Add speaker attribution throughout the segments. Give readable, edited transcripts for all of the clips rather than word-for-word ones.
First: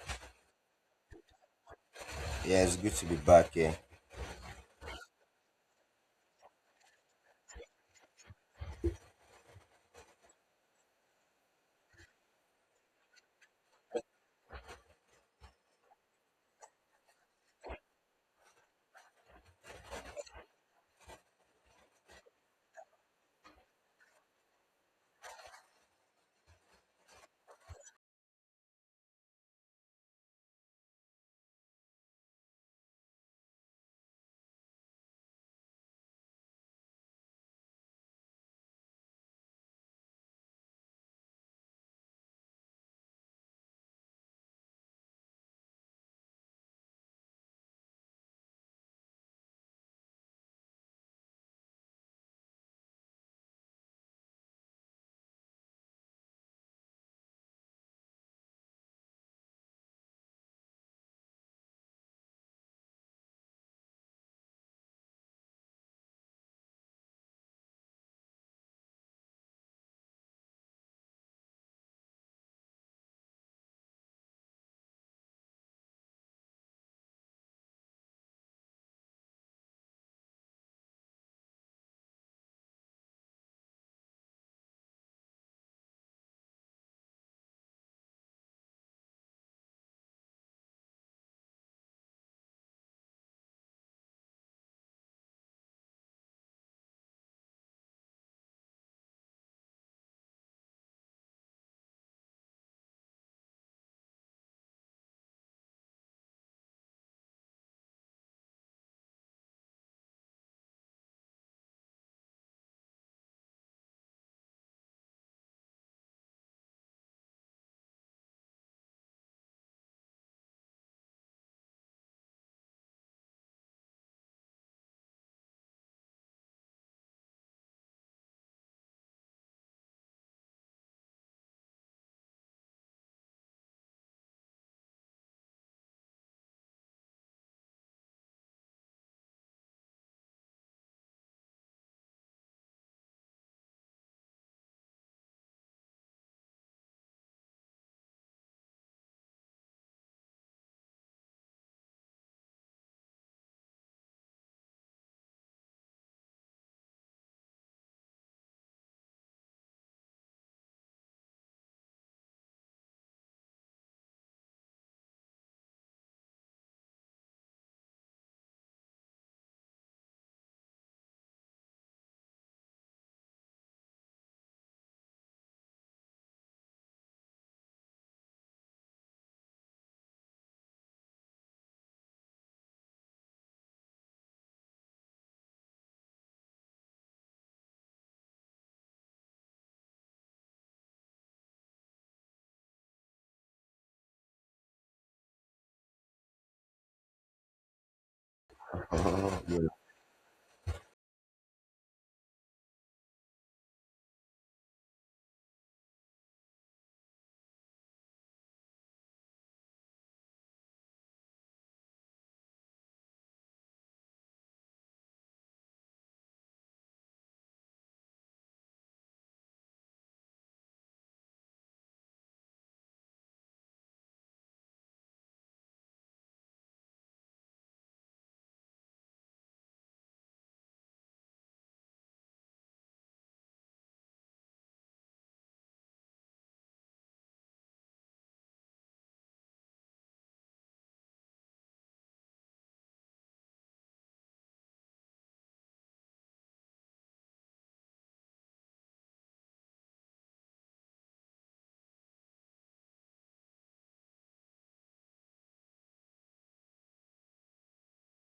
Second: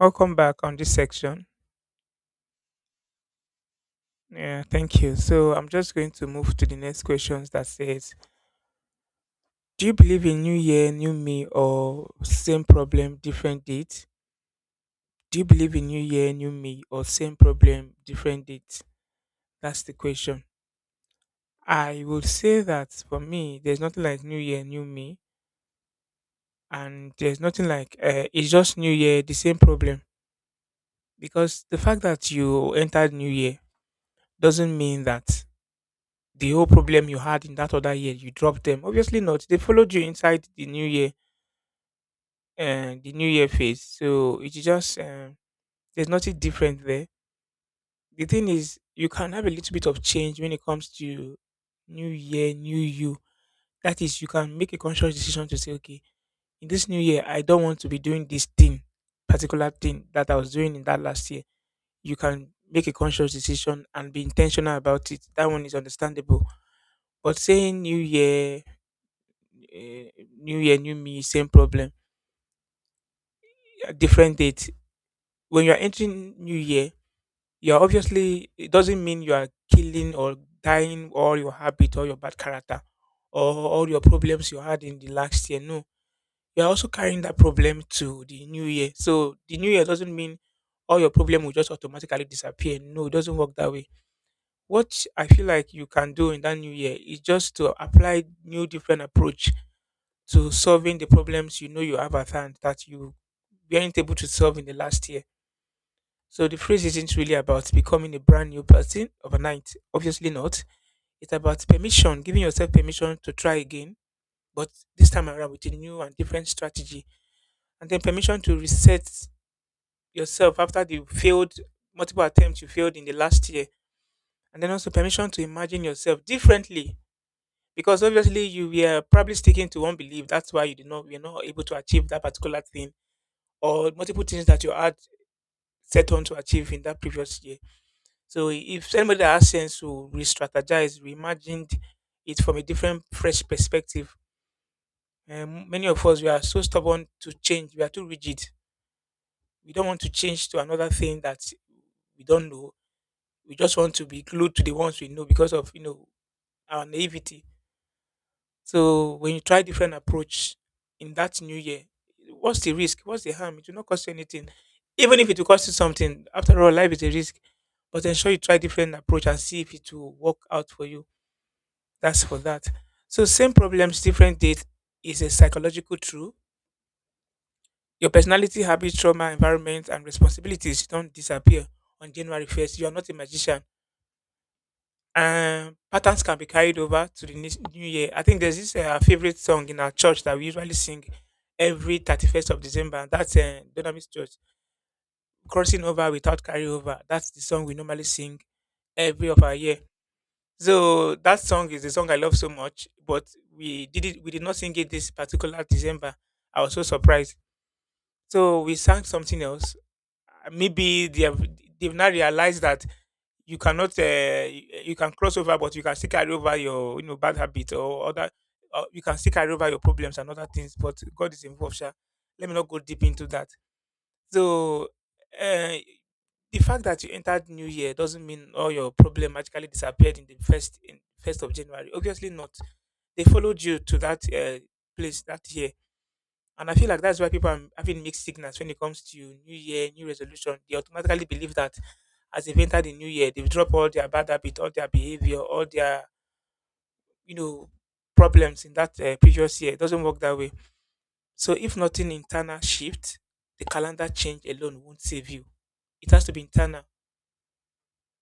Speaker 1: Welcome back on this section.
Speaker 2: Yeah, it's good to be back here.
Speaker 1: Yeah, thank you. So I'm just going to move to the next questions that says, do you believe in new year, new me or same problem, different date? Do you believe in new year, new me or same problem, different date? That's the question. I would say that for me, there's nothing like new year, new me, and there's nothing like it's just new year, the same problem, because the fact that you entered new year doesn't mean that the whole problem you had in that other year, you dropped them. Obviously not. They followed you inside the new year phase. So it's just there's nothing different there. The thing is, you can have a little bit of change when it comes to new year, new you. That is, you can make a conscious decision to say, okay, in this new year, I don't want to be doing this thing, particular thing that I was doing in that last year. You can make a conscious decision and be intentional about it. That one is understandable. But saying new year, eh, new year, new me, same problem, yeah, different date. When you're entering new year, you're obviously, it doesn't mean you are killing or dying all your habit or your bad character or all your problems you had in the last year. No, you're also carrying that problem to the new year. So the new year doesn't mean all your problem will just automatically disappear. No, it doesn't work that way. What I feel like you can do in that new year is just to apply new different approach to solving the problems you know you have at hand that you weren't able to solve in the last year. So the phrase isn't really about becoming a brand new person overnight. Obviously not. It's about permission, giving yourself permission to try again, but this time around with a new and different strategy. And then permission to reset yourself after the failed multiple attempts you failed in the last year. And then also permission to imagine yourself differently. Because obviously you were probably sticking to one belief. That's why you're not able to achieve that particular thing or multiple things that you had set on to achieve in that previous year. So if somebody that has sense will re-strategize, reimagined it from a different, fresh perspective. And many of us we are so stubborn to change. We are too rigid. We don't want to change to another thing that we don't know. We just want to be glued to the ones we know because of, you know, our naivety. So when you try different approach in that new year, what's the risk? What's the harm? It will not cost you anything. Even if it will cost you something, after all, life is a risk. But ensure you try different approach and see if it will work out for you. That's for that. So same problems, different date is a psychological truth. Your personality, habits, trauma, environment, and responsibilities don't disappear on January 1st. You are not a magician. Patterns can be carried over to the next new year. I think there's this favorite song in our church that we usually sing every 31st of December. And That's Dunamis Church. Crossing over without carryover. That's the song we normally sing every of our
Speaker 2: Yeah.
Speaker 1: year. So that song is the song I love so much, but We did not sing it this particular December. I was so surprised. So we sang something else. Maybe they have they've now realized that you cannot you can cross over but you can still carry over your, you know, bad habits or other you can still carry over your problems and other things, but god is involved sha. Let me not go deep into that. So uh, the fact that you entered new year doesn't mean all your problem magically disappeared in the first in first of January. Obviously not. They followed you to that place that year. And I feel like that's why people are having mixed signals when it comes to New Year, New Resolution. They automatically believe that as they've entered the New Year, they've dropped all their bad habits, all their behavior, all their, you know, problems in that previous year. It doesn't work that way. So if nothing internal shift, the calendar change alone won't save you. It has to be internal.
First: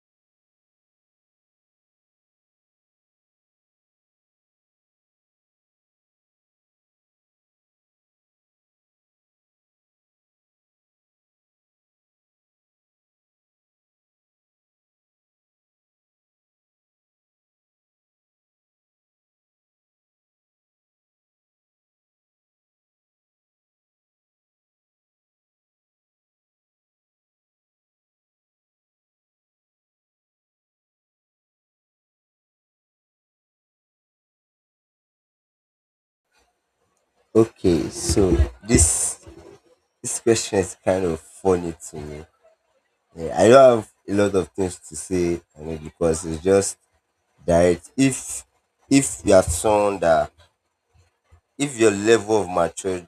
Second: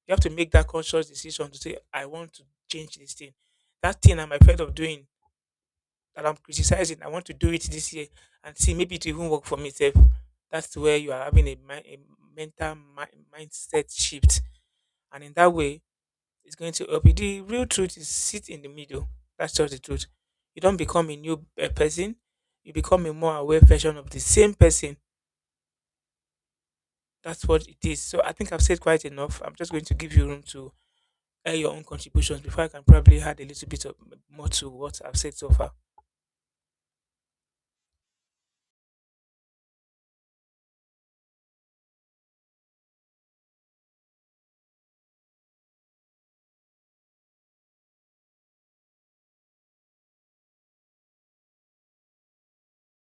Speaker 1: You have to make that conscious decision to say, I want to change this thing. That thing I'm afraid of doing, that I'm criticizing, I want to do it this year and see maybe it will even work for me self. That's where you are having a, a mental mindset shift, and in that way, it's going to help you. The real truth is sit in the middle. That's just the truth. You don't become a new person. You become a more aware version of the same person. That's what it is. So I think I've said quite enough. I'm just going to give you room to air your own contributions before I can probably add a little bit of more to what I've said so far.
Speaker 2: Okay, so This this question is kind of funny to me. Yeah, I don't have a lot of things to say on it because it's just direct. If you are someone that if your level of maturity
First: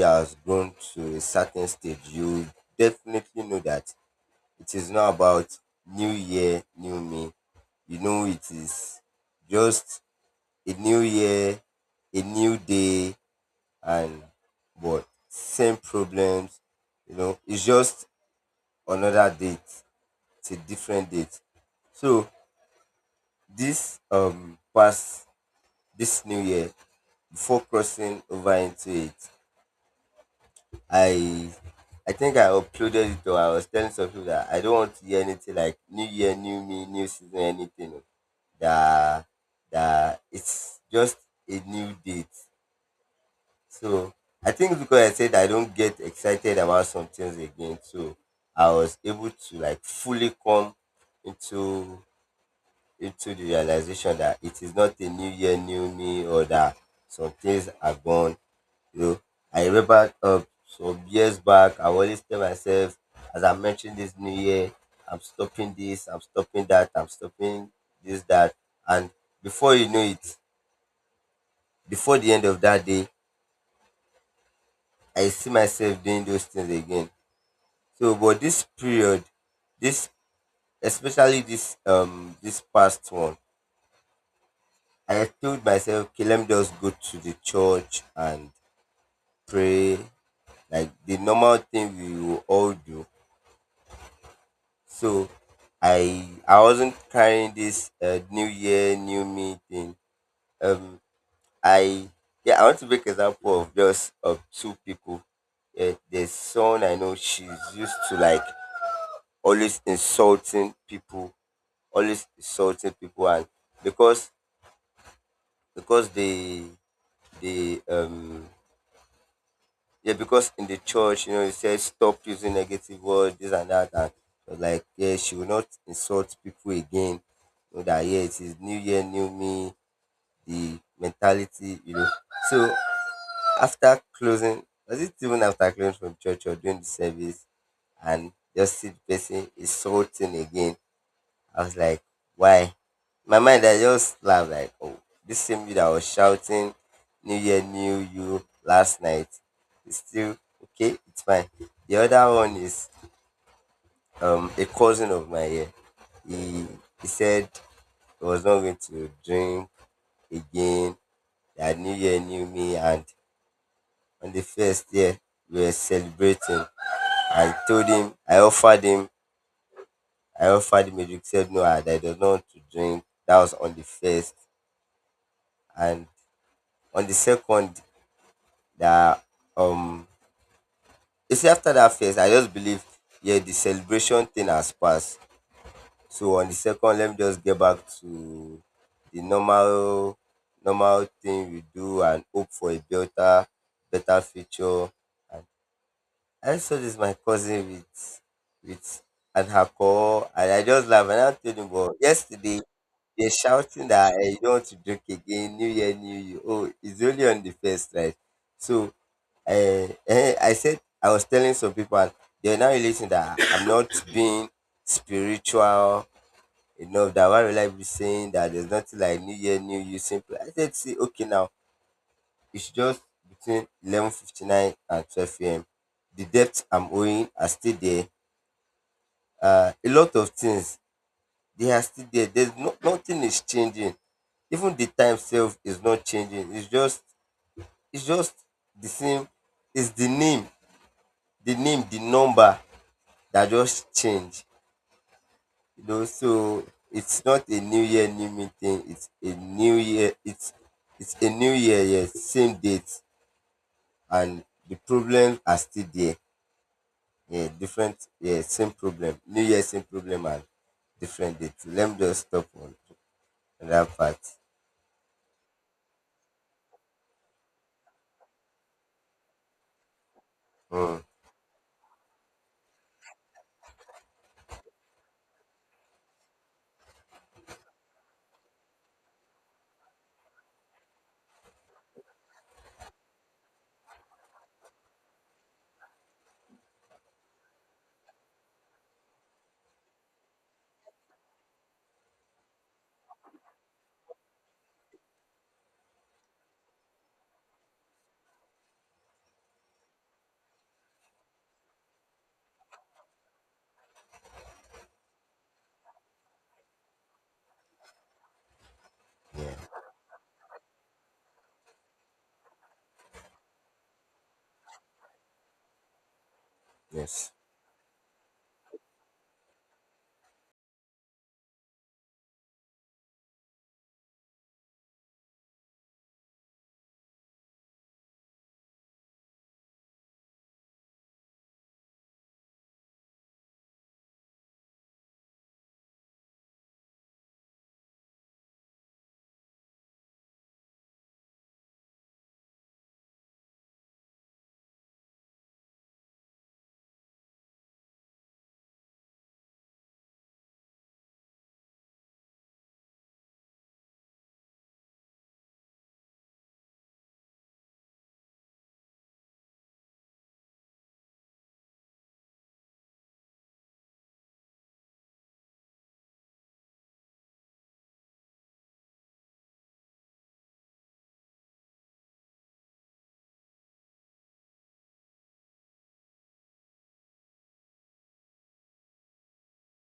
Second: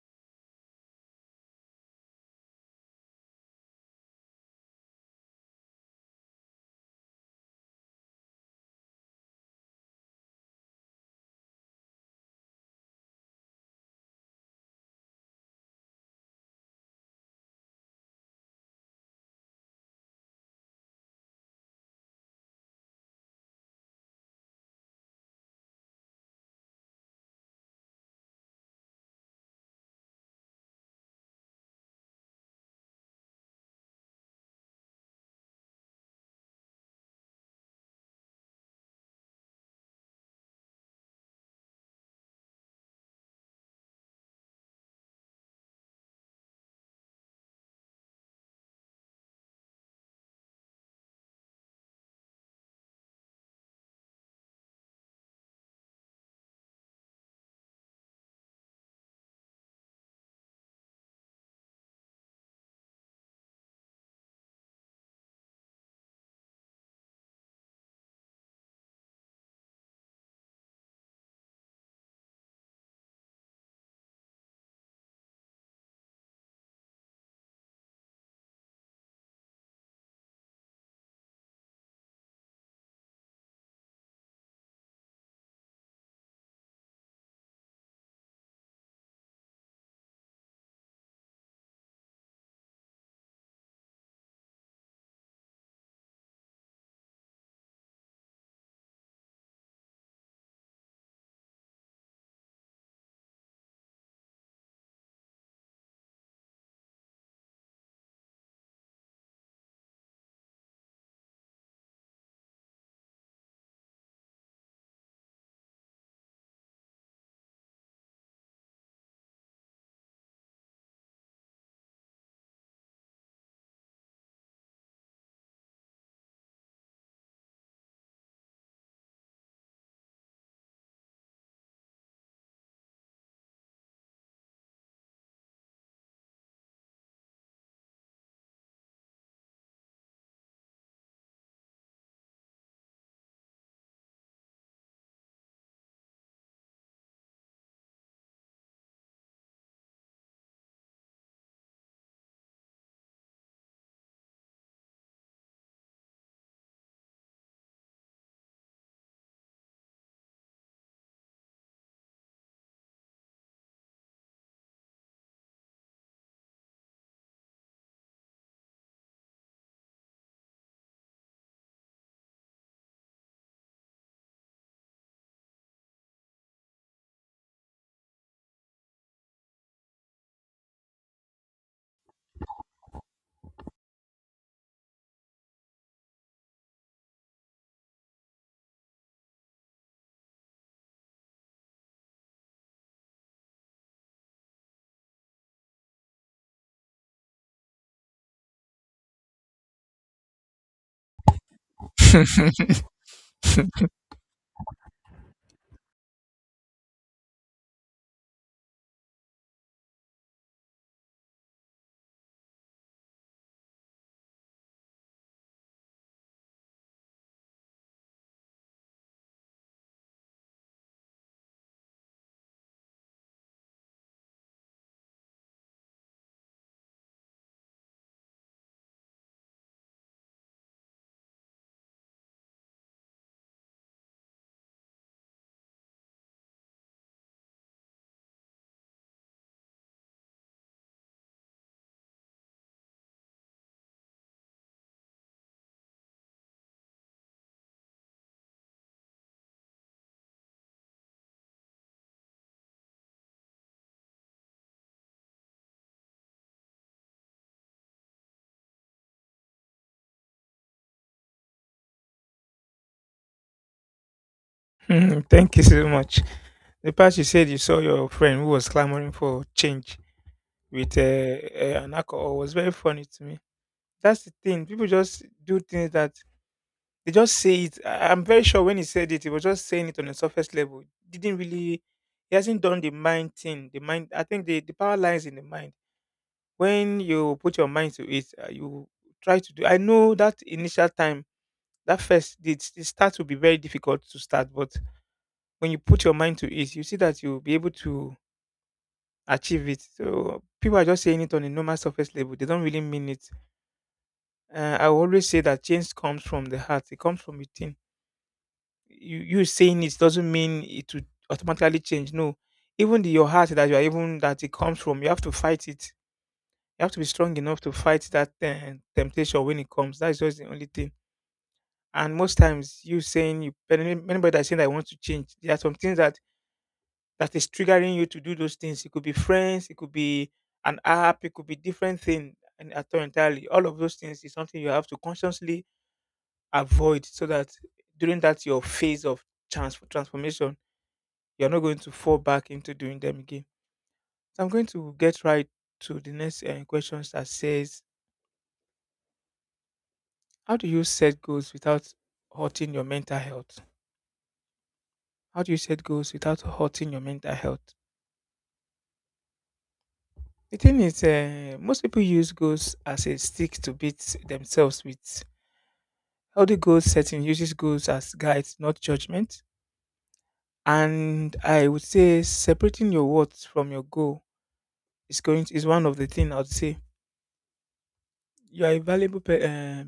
Speaker 2: has grown to a certain stage, you definitely know that it is not about new year, new me. You know it is just a new year, a new day, and but same problems. You know it's just another date. It's a different date. So this past this new year, before crossing over into it, i I think I uploaded it, or I was telling some people that I don't want to hear anything like new year, new me, new season, anything that that it's just a new date. So I think because I said I don't get excited about some things again, so I was able to like fully come into into the realization that it is not a new year, new me, or that some things are gone. You know, I remember some years back. I always tell myself, as I mentioned this new year, I'm stopping this, I'm stopping that, I'm stopping this, that, and before you know it, before the end of that day, I see myself doing those things again. So, but this period, this especially this this past one, I told myself, okay, let me just go to the church and pray, like the normal thing we will all do. So, I wasn't carrying this new year, new me thing. Um, I Yeah, I want to make example of just of two people. There's someone I know, she's used to like always insulting people, always insulting people. And because because they yeah, because in the church, you know, it says stop using negative words, this and that. And I was like, yeah, she will not insult people again, you know. That, yeah, it is new year, new me, the mentality, you know. So after closing, was it even after closing from church or during the service, and just see the person insulting again. I was like, why? My mind, I just laughed like, oh, this same you that was shouting New Year, New You last night is still okay. It's fine. The other one is a cousin of mine here. He he said he was not going to drink again. That New Year, New Me, and on the first year, we were celebrating. I told him, I offered him a drink. Said no, I don't want to drink. That was on the first, and on the second, that um you see, after that first, I just believe, yeah, the celebration thing has passed. So on the second, let me just get back to the normal thing we do, and hope for a better future. And I saw this, my cousin, with with an alcohol. And I just laugh, and I told him, but yesterday, they're shouting that, hey, you don't want to drink again, New Year, New You. Oh, it's only on the first, right? So I said, I was telling some people, they're now relating that I'm not being spiritual enough. That why will I be saying that there's nothing like New Year, New You? Simple. I said, see, okay, now it's just between 11:59 and 12 a.m. The debt I'm owing are still there. A lot of things, they are still there. There's no, nothing is changing. Even the time sef is not changing. It's just the same. It's the name, the number that just change. You know, so it's not a new year, new me thing. It's a new year. It's a new year. Yes, same date, and the problems are still there. Yeah, different. Yeah, same problem. New year, same problem, and different date. Let me just stop on that part.
Speaker 1: Hmm, thank you so much. The past you said you saw your friend who was clamoring for change with
Speaker 2: Mm,
Speaker 1: an alcohol was very funny to me. That's the thing. People just do things that they just say it. I'm very sure when he said it, he was just saying it on a surface level. Didn't really, he hasn't done the mind thing. The mind, I think the power lies in the mind. When you put your mind to it, you try to do. I know that initial time, that first, the start will be very difficult to start, but when you put your mind to it, you see that you'll be able to achieve it. So people are just saying it on a normal surface level. They don't really mean it. I always say that change comes from the heart. It comes from within. You saying it doesn't mean it would automatically change. No, even your heart that you are even that it comes from, you have to fight it. You have to be
Speaker 2: yes.
Speaker 1: strong enough to fight that temptation when it comes. That's just the only thing. And most times, you saying you anybody that saying that I want to change, there are some things that is triggering you to do those things. It could be friends, it could be an app, it could be different thing and at all entirely. All of those things is something you have to consciously avoid so that during that your phase of transformation, you're not going to fall back into doing them again. So I'm going to get right to the next question that says, how do you set goals without hurting your mental health? How do you set goals without hurting your mental health? The thing is, most people use goals as a stick to beat themselves with. Healthy goal setting uses goals as guides, not judgment. And I would say separating your worth from your goal is going to, is one of the things I would say. You are a valuable pe- uh,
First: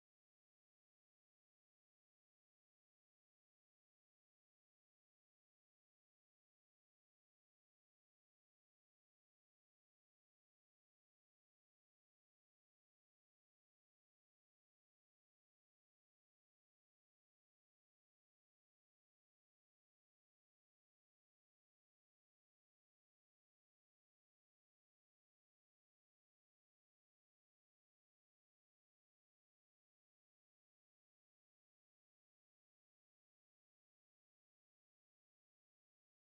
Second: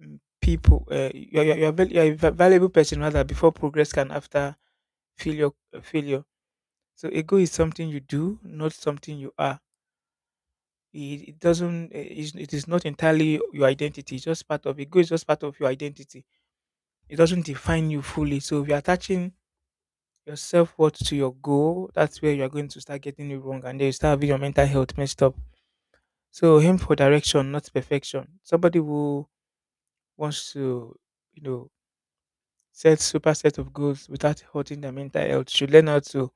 Speaker 1: mm, people. You are you are a valuable person rather before progress can after failure. Failure. So a goal is something you do, not something you are. It doesn't. It is not entirely your identity. It's just part of it. Goal is just part of your identity. It doesn't define you fully. So if you're attaching your self worth to your goal, that's where you are going to start getting it wrong and then you start having your mental health messed up. So aim for direction, not perfection. Somebody who wants to, you know, set super set of goals without hurting their mental health should learn how to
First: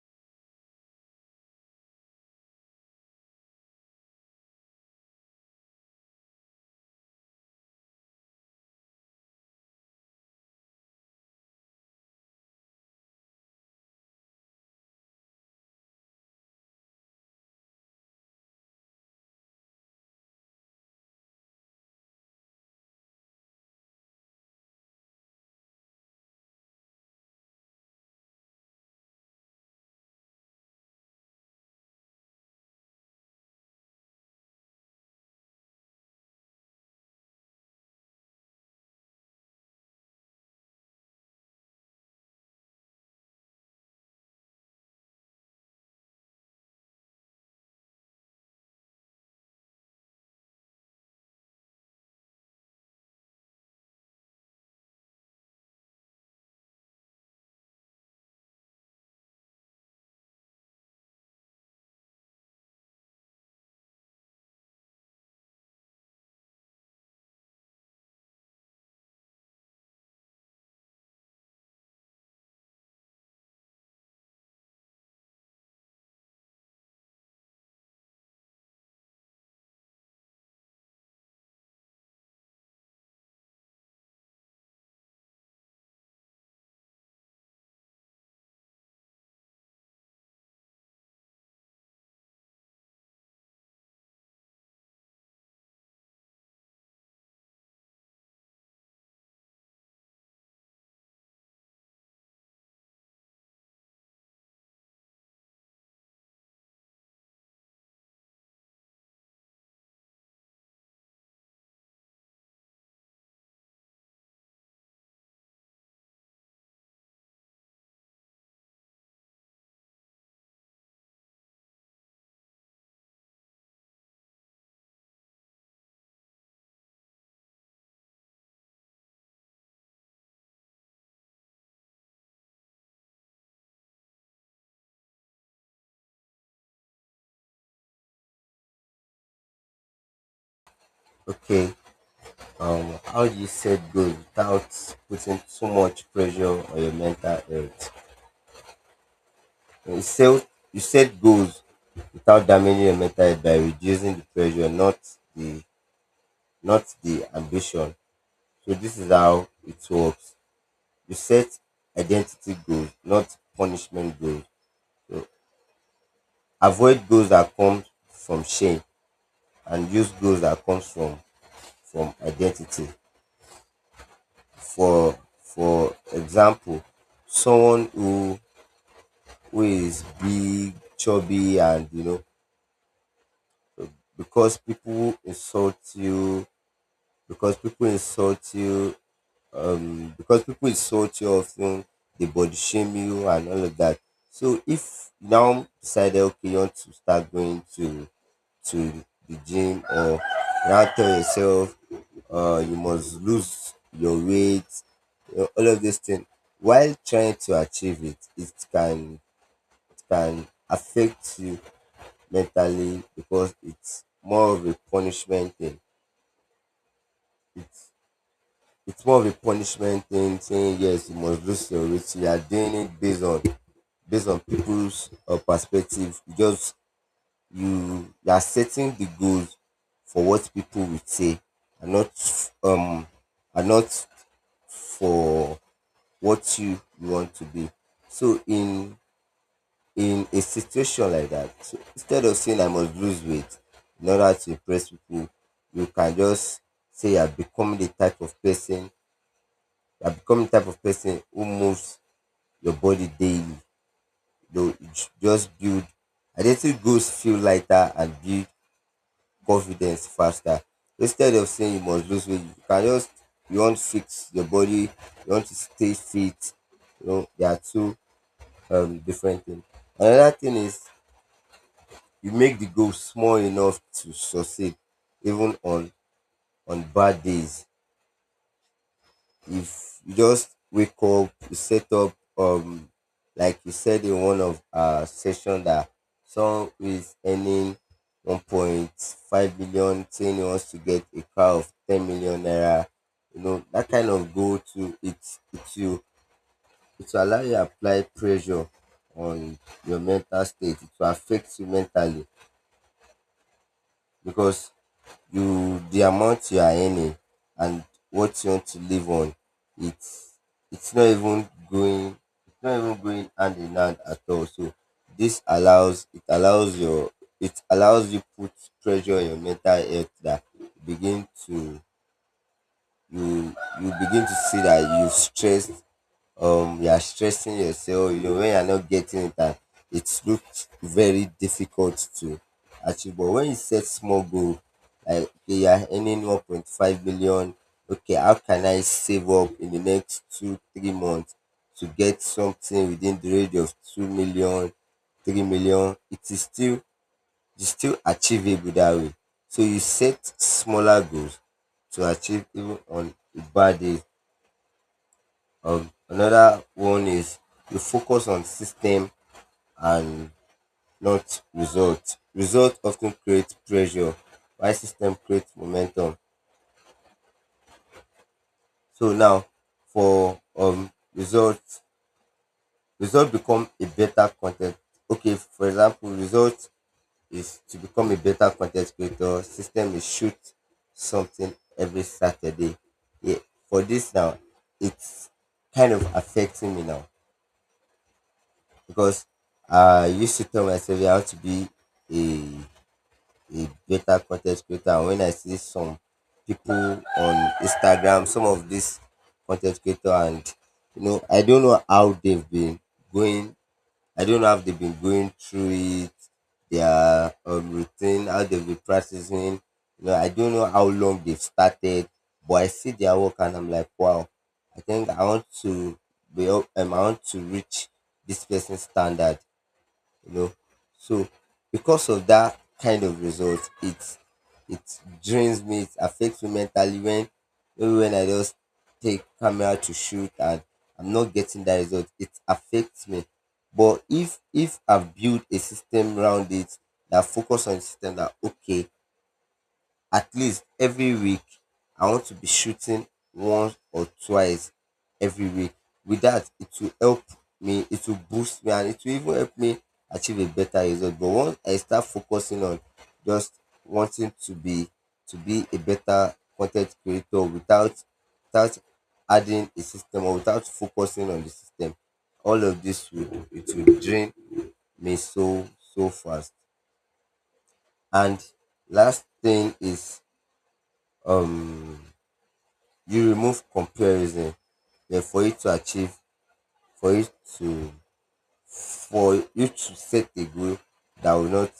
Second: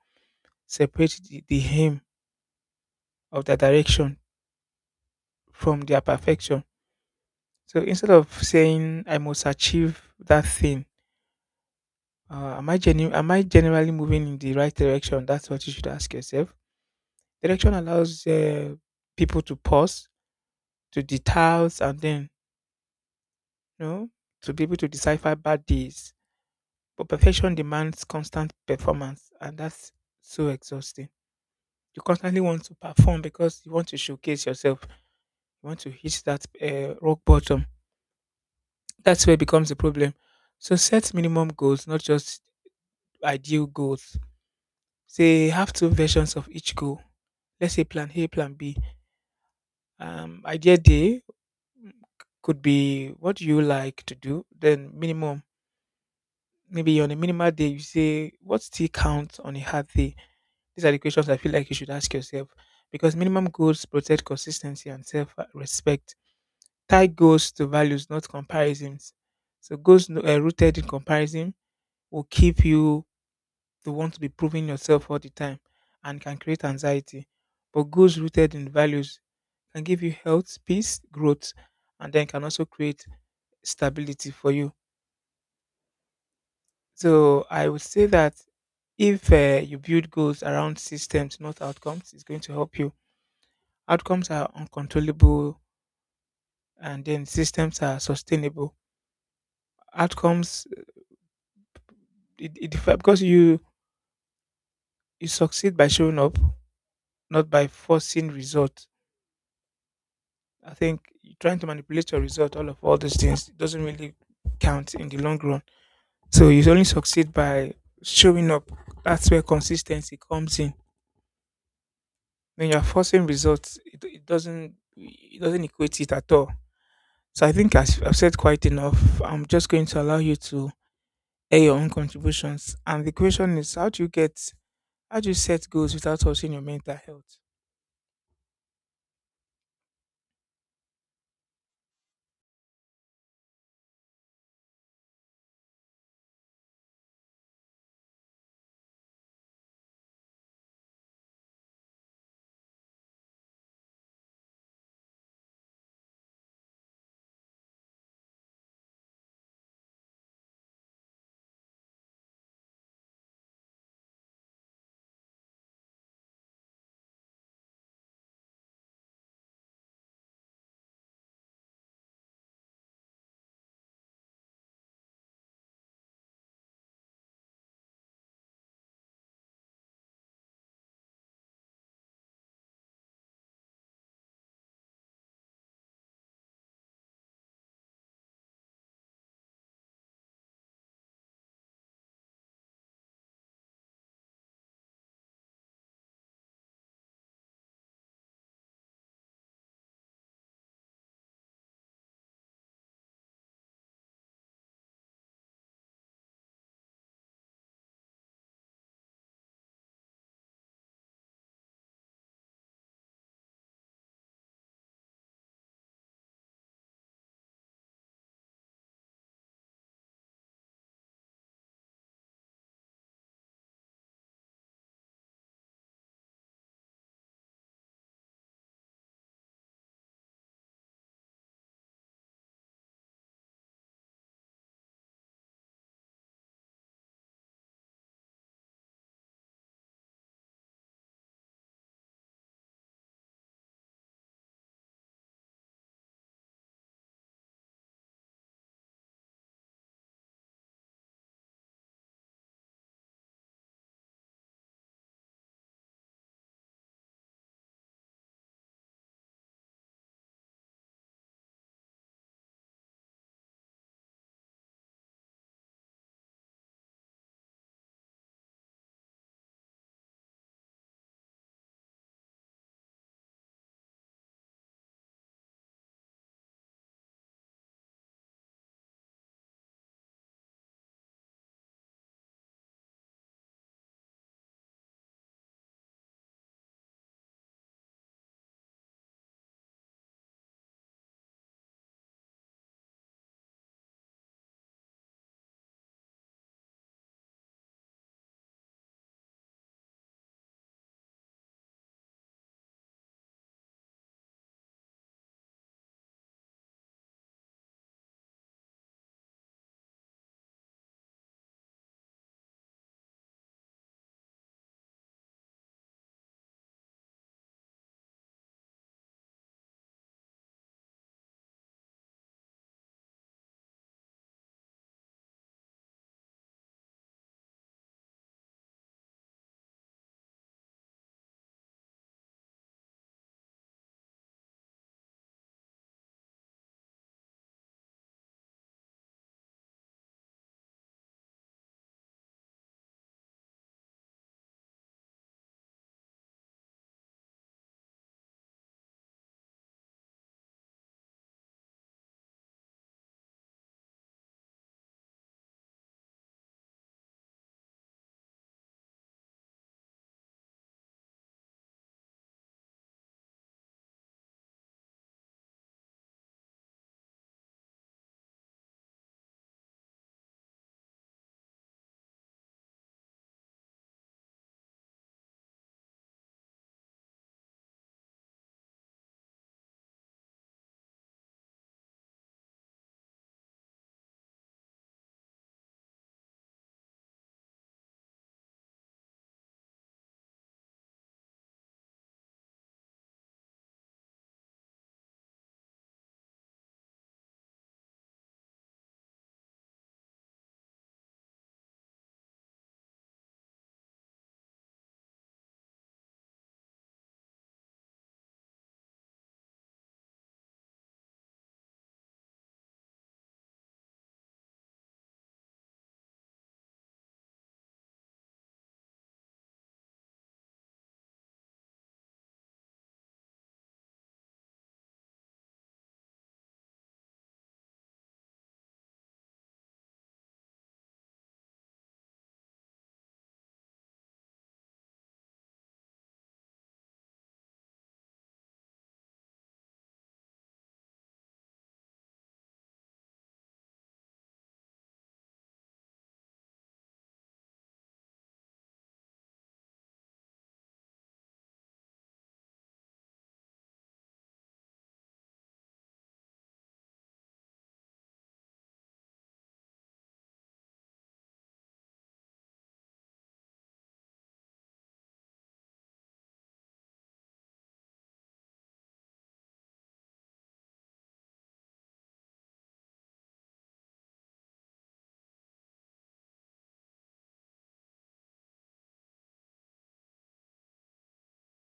Speaker 1: separate the aim of their direction from their perfection. So instead of saying I must achieve that thing, am I generally moving in the right direction? That's what you should ask yourself. Direction allows people to pause to details and then, you know, to be able to decipher bad days. But perfection demands constant performance, and that's so exhausting. You constantly want to perform because you want to showcase yourself. You want to hit that rock bottom. That's where it becomes a problem. So set minimum goals, not just ideal goals. Say have two versions of each goal. Let's say plan A, plan B. Idea day mm, could be what do you like to do. Then minimum maybe on a minimal day, you say, what still counts on a hard day? These are the questions I feel like you should ask yourself because minimum goals protect consistency and self respect. Tie goals to values, not comparisons. So, goals no- rooted in comparison will keep you to want to be proving yourself all the time and can create anxiety. But goals rooted in values can give you health, peace, growth, and then can also create stability for you. So I would say that if you build goals around systems, not outcomes, it's going to help you. Outcomes are uncontrollable, and then systems are sustainable. Outcomes, because you succeed by showing up, not by forcing result. I think trying to manipulate your result, all of all these things, it doesn't really count in the long run. So you only succeed by showing up. That's where consistency comes in. When you're forcing results, it doesn't equate it at all. So I think I've said quite enough. I'm just going to allow you to air your own contributions. And the question is, how do you set goals without touching your mental health?
Speaker 2: Okay. How do you set goals without putting too much pressure on your mental health? You set goals without damaging your mental health by reducing the pressure, the not the ambition. So this is how it works. You set identity goals, not punishment goals. So avoid goals that come from shame, and use goals that comes from identity. For for example, someone who is big, chubby, and, you know, because people insult you, because people insult you, because people insult you often, they body shame you and all of that. So if you now decided, okay, you want to start going to the gym, or you now tell yourself you must lose your weight, you know, all of these things. While trying to achieve it, it can affect you mentally because it's more of a punishment thing. It's it's more of a punishment thing, saying, yes, you must lose your weight. You are doing it based on people's perspective. You are setting the goals for what people would say, and not for what you want to be. So in a situation like that. So instead of saying I must lose weight in order to impress people, you can just say you are becoming the type of person, you are becoming the type of person who moves your body daily. You know, you just build identity goals, feel lighter, and build confidence faster. Instead of saying you must lose weight, you can just, you want to fix your body, you want to stay fit. You know, they are two different things. Another thing is, you make the goal small enough to succeed, even on bad days. If you just wake up, you set up, like you said in one of our session, that someone who is earning 1.5 million, saying he wants to get a car of 10 million naira, you know, that kind of goal to it, it will, it will allow you to apply pressure on your mental state. It will affect you mentally because you, the amount you are earning and what you want to live on, it's it's not even going hand in hand at all. So this allows it allows your it allows you put pressure on your mental health, that you begin to see that you stressed, you are stressing yourself, you know, when you are not getting it, and it looks very difficult to achieve. But when you set small goal, like, okay, you are earning 1.5 million. Okay, how can I save up in the next 2 3 months to get something within the range of two million three million. It is still achievable that way. So you set smaller goals to achieve, even on a bad day. Another one is you focus on system and not result. Result often creates pressure, while system creates momentum. So now for results, result become a better content. Okay, for example, result is to become a better content creator. System is shoot something every Saturday. Yeah, for this now, it's kind of affecting me now, because I used to tell myself I want to be a a better content creator. And when I see some people on Instagram, some of these content creator, and, you know, I don't know how they've been going. I don't know how they've been going through it, their routine, how they've been practicing. You know, I don't know how long they've started, but I see their work and I'm like, wow. I think I want to be. I want to reach this person's standard, you know. So because of that kind of result, it drains me, it affects me mentally, when maybe when I just take camera to shoot and I'm not getting that result, it affects me. But if I have built a system around it that focus on the system, that, okay, at least every week, I want to be shooting once or twice every week. With that, it will help me, it will boost me, and it will even help me achieve a better result. But once I start focusing on just wanting to be a better content creator, without adding a system, or without focusing on the system, all of this will it will drain me so fast. And last thing is um you remove comparison. Then for you to achieve for you to for you to set a goal that will not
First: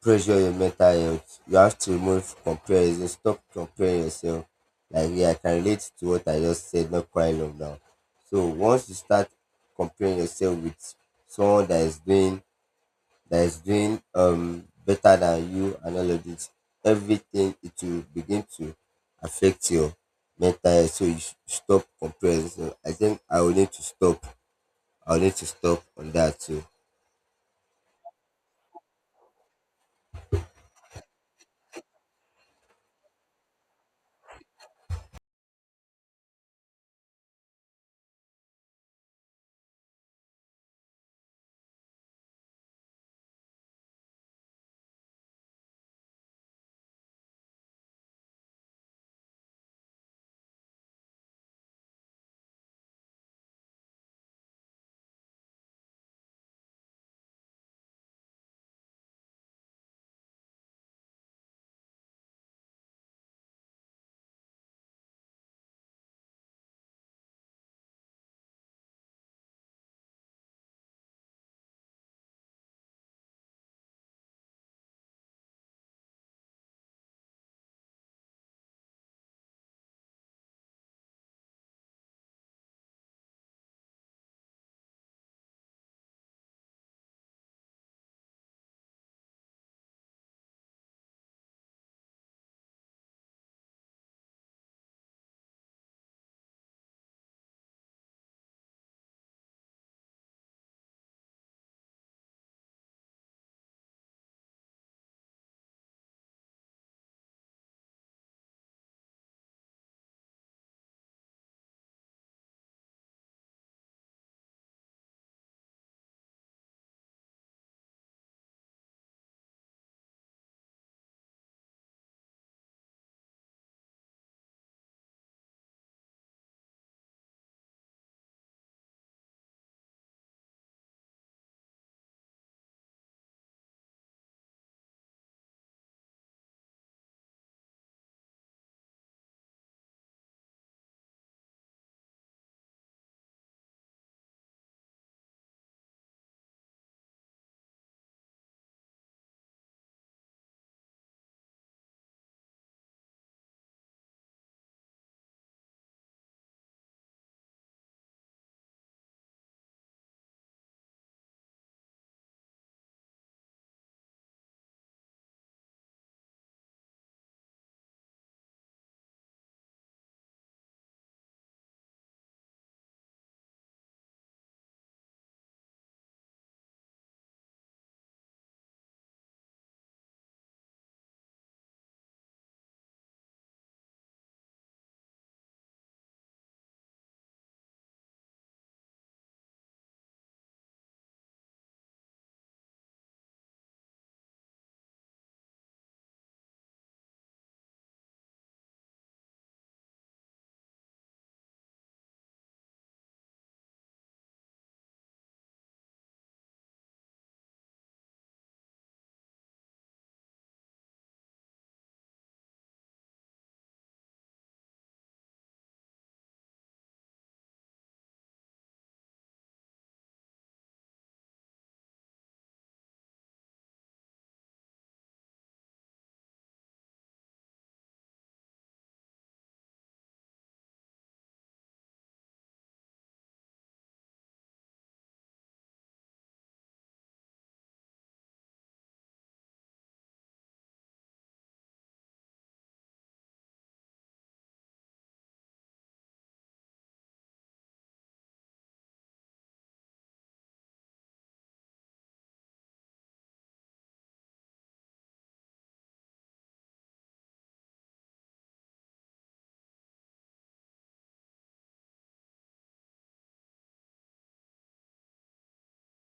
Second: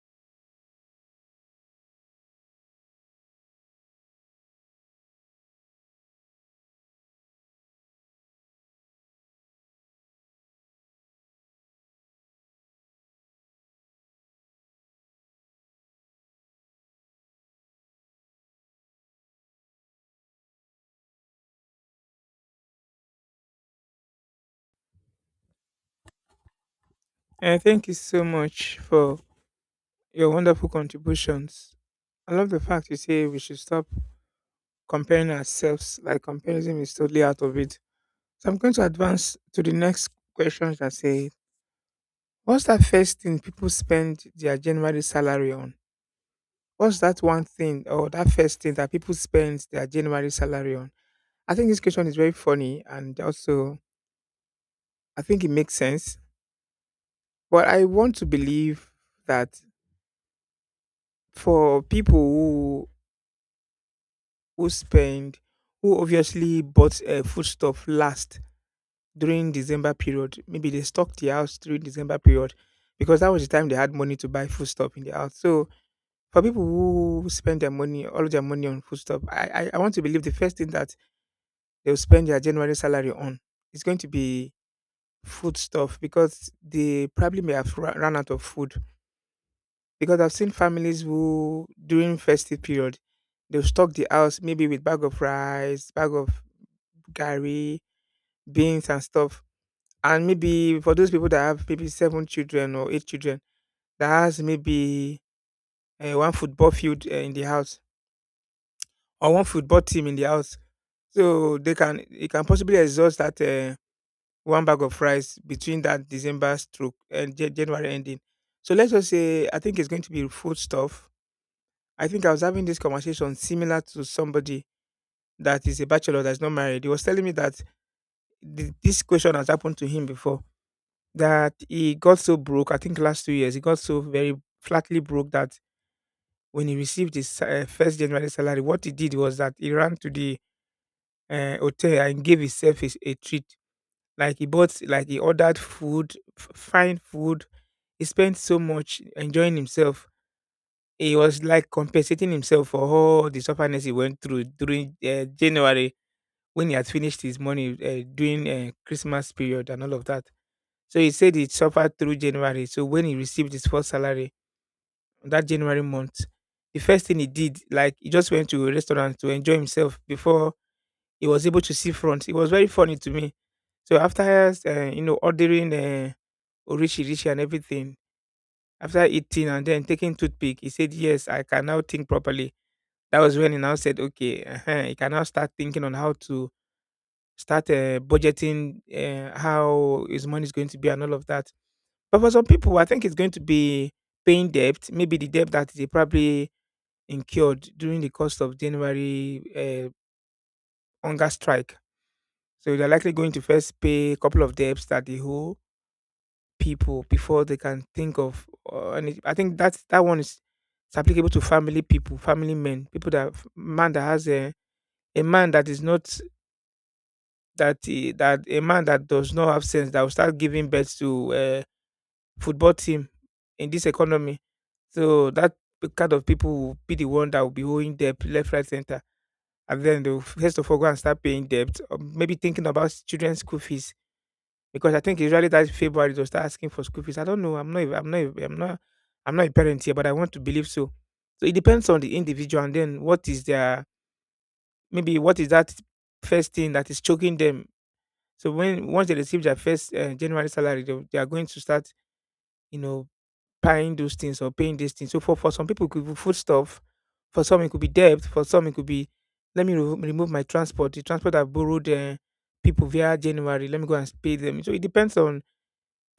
Speaker 2: pressure your mental health, you have to remove comparison, stop comparing yourself. Like me, I can relate to what I just said not quite long now. So once you start comparing yourself with someone that is doing better than you and all of this, everything, it will begin to affect your mental health. So you should stop comparing. So I think I will need to stop. I will need to stop on that too.
Speaker 1: And thank you so much for your wonderful contributions. I love the fact you say we should stop comparing ourselves. Like comparison is totally out of it. So I'm going to advance to the next questions that say, what's that first thing people spend their January salary on? What's that one thing or that first thing that people spend their January salary on? I think this question is very funny and also I think it makes sense. But I want to believe that for people who spend who obviously bought foodstuff last during December period, maybe they stocked the house during December period because that was the time they had money to buy foodstuff in the house. So for people who spend their money, all of their money on foodstuff, I want to believe the first thing that they'll spend their January salary on. It's going to be food stuff because they probably may have run out of food. Because I've seen families who, during festive period, they'll stock the house maybe with bag of rice, bag of gari, beans and stuff. And maybe for those people that have maybe seven children or eight children, that has maybe one football field in the house or one football team in the house, so they can it can possibly exhaust that. One bag of rice between that December stroke and January ending. So let's just say I think it's going to be food stuff. I think I was having this conversation similar to somebody that is a bachelor that's not married. He was telling me that this question has happened to him before, that he got so broke. I think last 2 years he got so very flatly broke that when he received his first January salary, what he did was that he ran to the hotel and gave himself a treat. Like he bought, like he ordered food, fine food. He spent so much enjoying himself. He was like compensating himself for all the sufferness he went through during January when he had finished his money during Christmas period and all of that. So he said he suffered through January. So when he received his first salary on that January month, the first thing he did, like he just went to a restaurant to enjoy himself before he was able to see front. It was very funny to me. So after you know ordering orishi and everything, after eating and then taking toothpick, he said, "Yes, I can now think properly." That was when he now said, okay, he can now start thinking on how to start budgeting, how his money is going to be, and all of that. But for some people, I think it's going to be paying debt, maybe the debt that they probably incurred during the course of January hunger strike. So they're likely going to first pay a couple of debts that they owe people before they can think of any. I think that's that one is it's applicable to family people, family men, people that man that has a man that is not that he, that a man that does not have sense that will start giving birth to a football team in this economy. So that kind of people will be the one that will be owing debt left, right, center, and then they'll first of all go and start paying debt, or maybe thinking about children's school fees. Because I think usually that February they'll start asking for school fees. I don't know. I'm not. A- I'm not. A- I'm not. I'm not a parent here, but I want to believe so. So it depends on the individual, and then what is that first thing that is choking them. So when once they receive their first January salary, they are going to start, you know, buying those things or paying these things. So for some people, it could be food stuff. For some, it could be debt. For some, it could be, let me remove my transport. The transport I borrowed people via January. Let me go and pay them. So it depends on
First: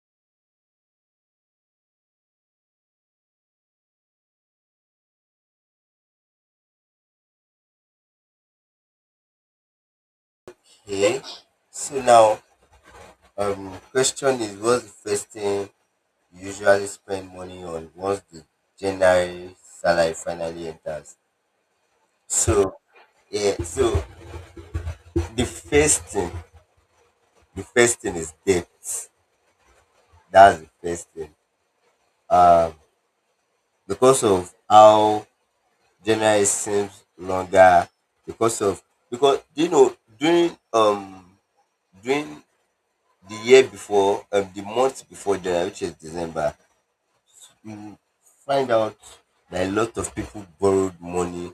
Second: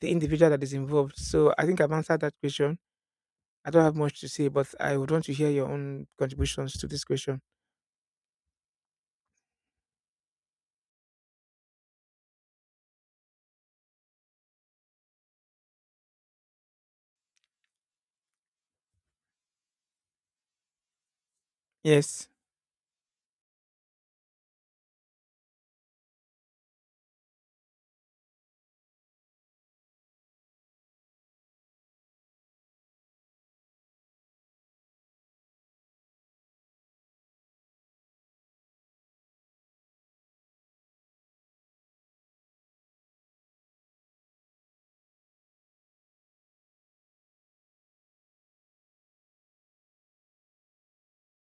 Speaker 1: the individual that is involved. So I think I've answered that question. I don't have much to say, but I would want to hear your own contributions to this question.
Speaker 2: Okay. So now, question is, what's the first thing you usually spend money on once the January salary finally enters?
Speaker 1: Yes.
Speaker 2: So yeah, so the first thing, the first thing is debt. That's the first thing. Uh because of how January seems longer, because of because you know, during during the year before, the month before January, which is December, you find out that a lot of people borrowed money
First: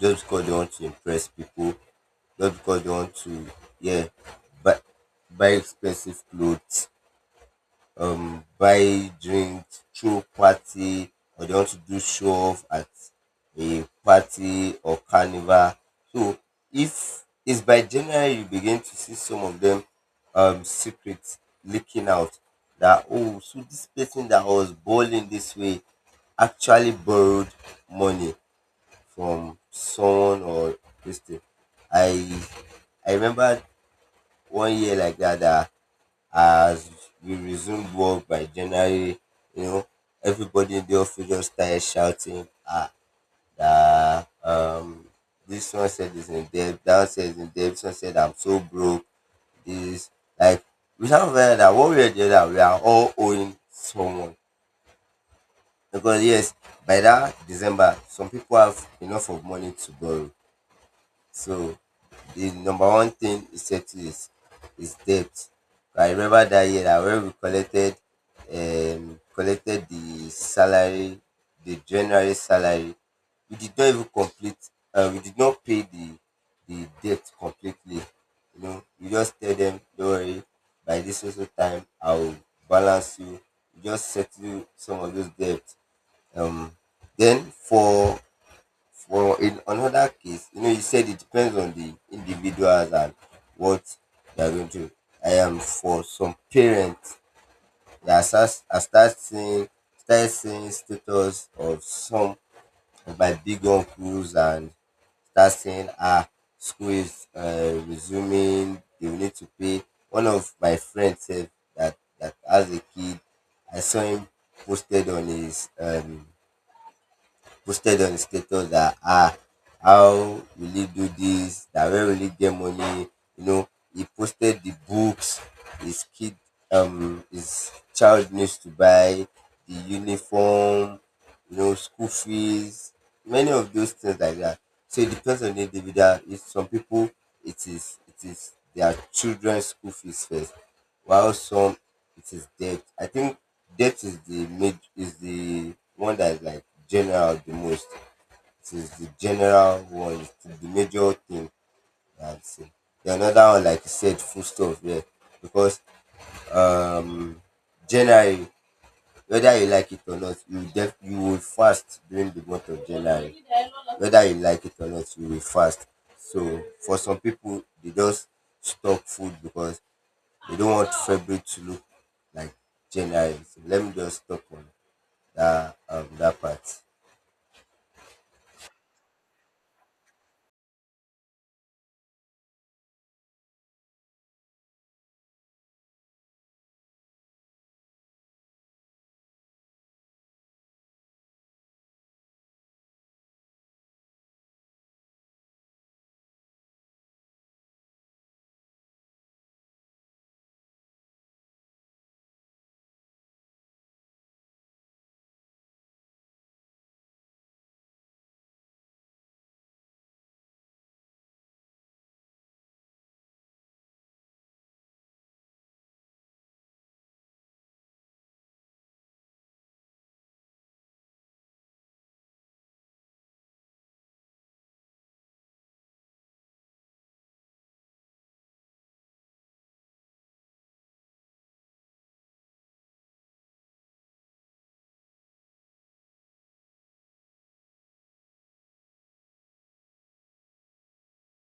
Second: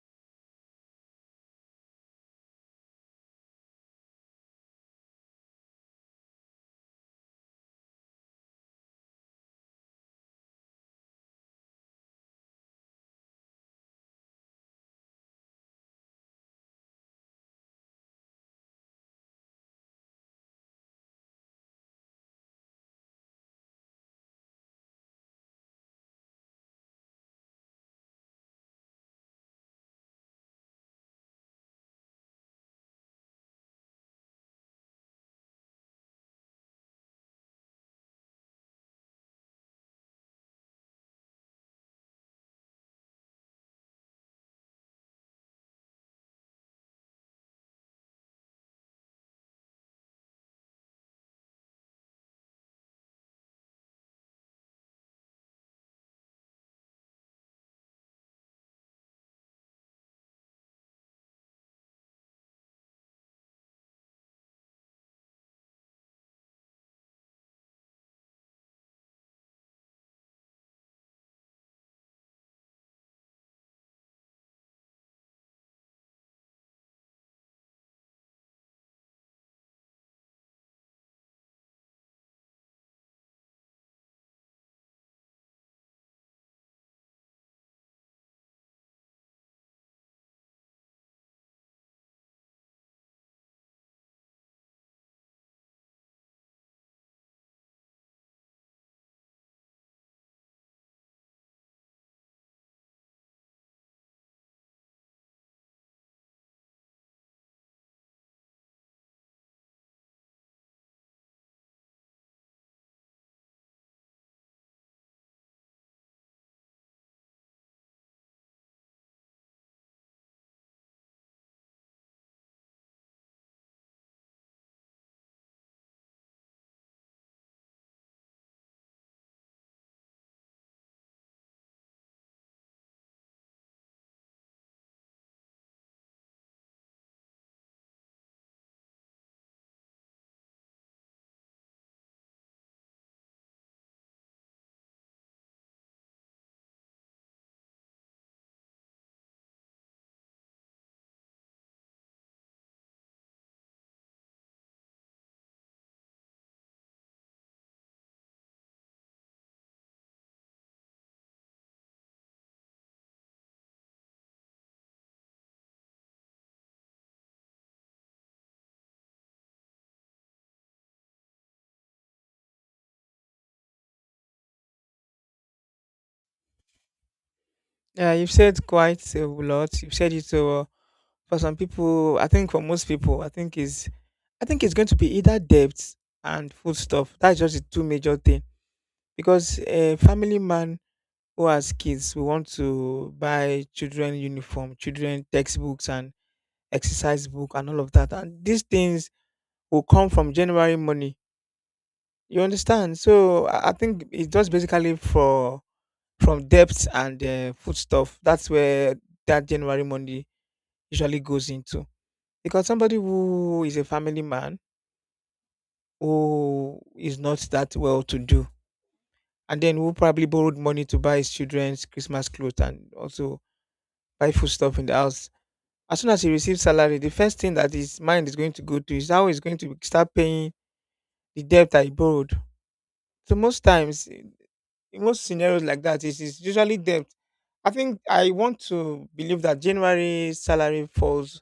Speaker 2: just because they want to impress people, just because they want to, yeah buy buy expensive clothes, buy drinks, throw party, or they want to do show off at a party or carnival. So if it's by January, you begin to see some of them, um, secrets leaking out, that oh, so this person that was balling this way actually borrowed money from someone or this thing. I I remember one year like that, that as we resumed work by January, you know, everybody in the office just started shouting, ah, that, this one said is in debt, that one said is in debt, this one said I'm so broke, this, like, we have realized that one way or the other, we are all owing someone. Because yes, by that December, some people have enough of money to borrow. So the number one thing is settle is debt. I remember that year that when we collected collected the salary, the January salary, we did not even complete, we did not pay the debt completely. You know, we just tell them, don't worry, by this also time I will balance you. You just settle some of those debts. Um then for in another case, you know, you said it depends on the individuals and what they are going to. I am for some parents that start, I start seeing status of some of my big uncles and start seeing, ah, school is resuming. They will need to pay. One of my friends said that that as a kid, I saw him posted on his posted on the status that, ah, how will he do this, that where will he get money, you know. He posted the books his kid, his child needs to buy, the uniform, you know, school fees, many of those things like that. So it depends on the individual. If some people, it is their children's school fees first, while some, it is debt. I think death is the one that is like general the most. It is the general one, it's the major thing that I've seen. The another one, like you said, food stuff, yeah. Because January, whether you like it or not, you will fast during the month of January. Whether you like it or not, you will fast. So for some people, they just stop food because they don't want February to look like January. So let me just stop on that part.
Speaker 1: Yeah, you've said quite a lot. You've said it for some people. I think for most people, I think it's going to be either debt and food stuff. That's just the two major thing, because a family man who as kids we want to buy children uniform, children textbooks and exercise book and all of that. And these things will come from January money. You understand? So I think it's just basically for from debts and foodstuff. That's where that January money usually goes into. Because somebody who is a family man who is not that well to do and then who probably borrowed money to buy his children's Christmas clothes and also buy food stuff in the house, as soon as he receives salary, the first thing that his mind is going to go to is how he's going to start paying the debt that he borrowed. So most times, in most scenarios like that, it is usually debt. I think I want to believe that January salary falls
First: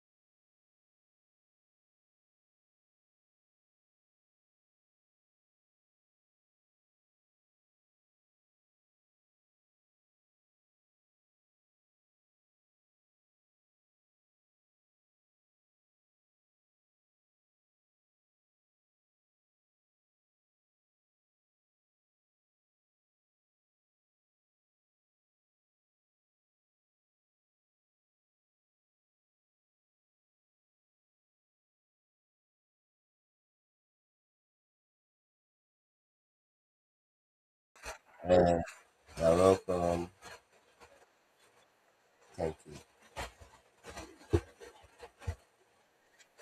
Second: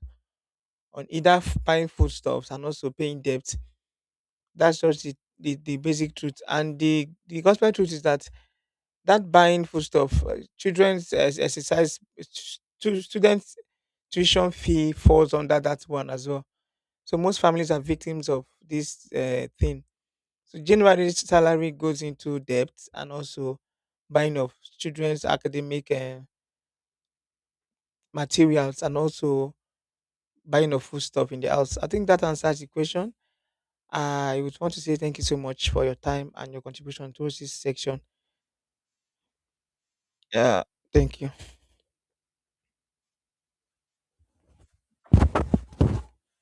Speaker 1: on either buying foodstuffs and also paying debt. That's just the basic truth. And the gospel truth is that buying foodstuff, children's students' tuition fee falls under that one as well. So most families are victims of this thing. So January's salary goes into debt and also buying of children's academic materials and also buying of food stuff in the house. I think that answers the question. I would want to say thank you so much for your time and your contribution towards this section.
Speaker 2: You're welcome.
Speaker 1: Yeah, thank you.
Speaker 2: Thank you.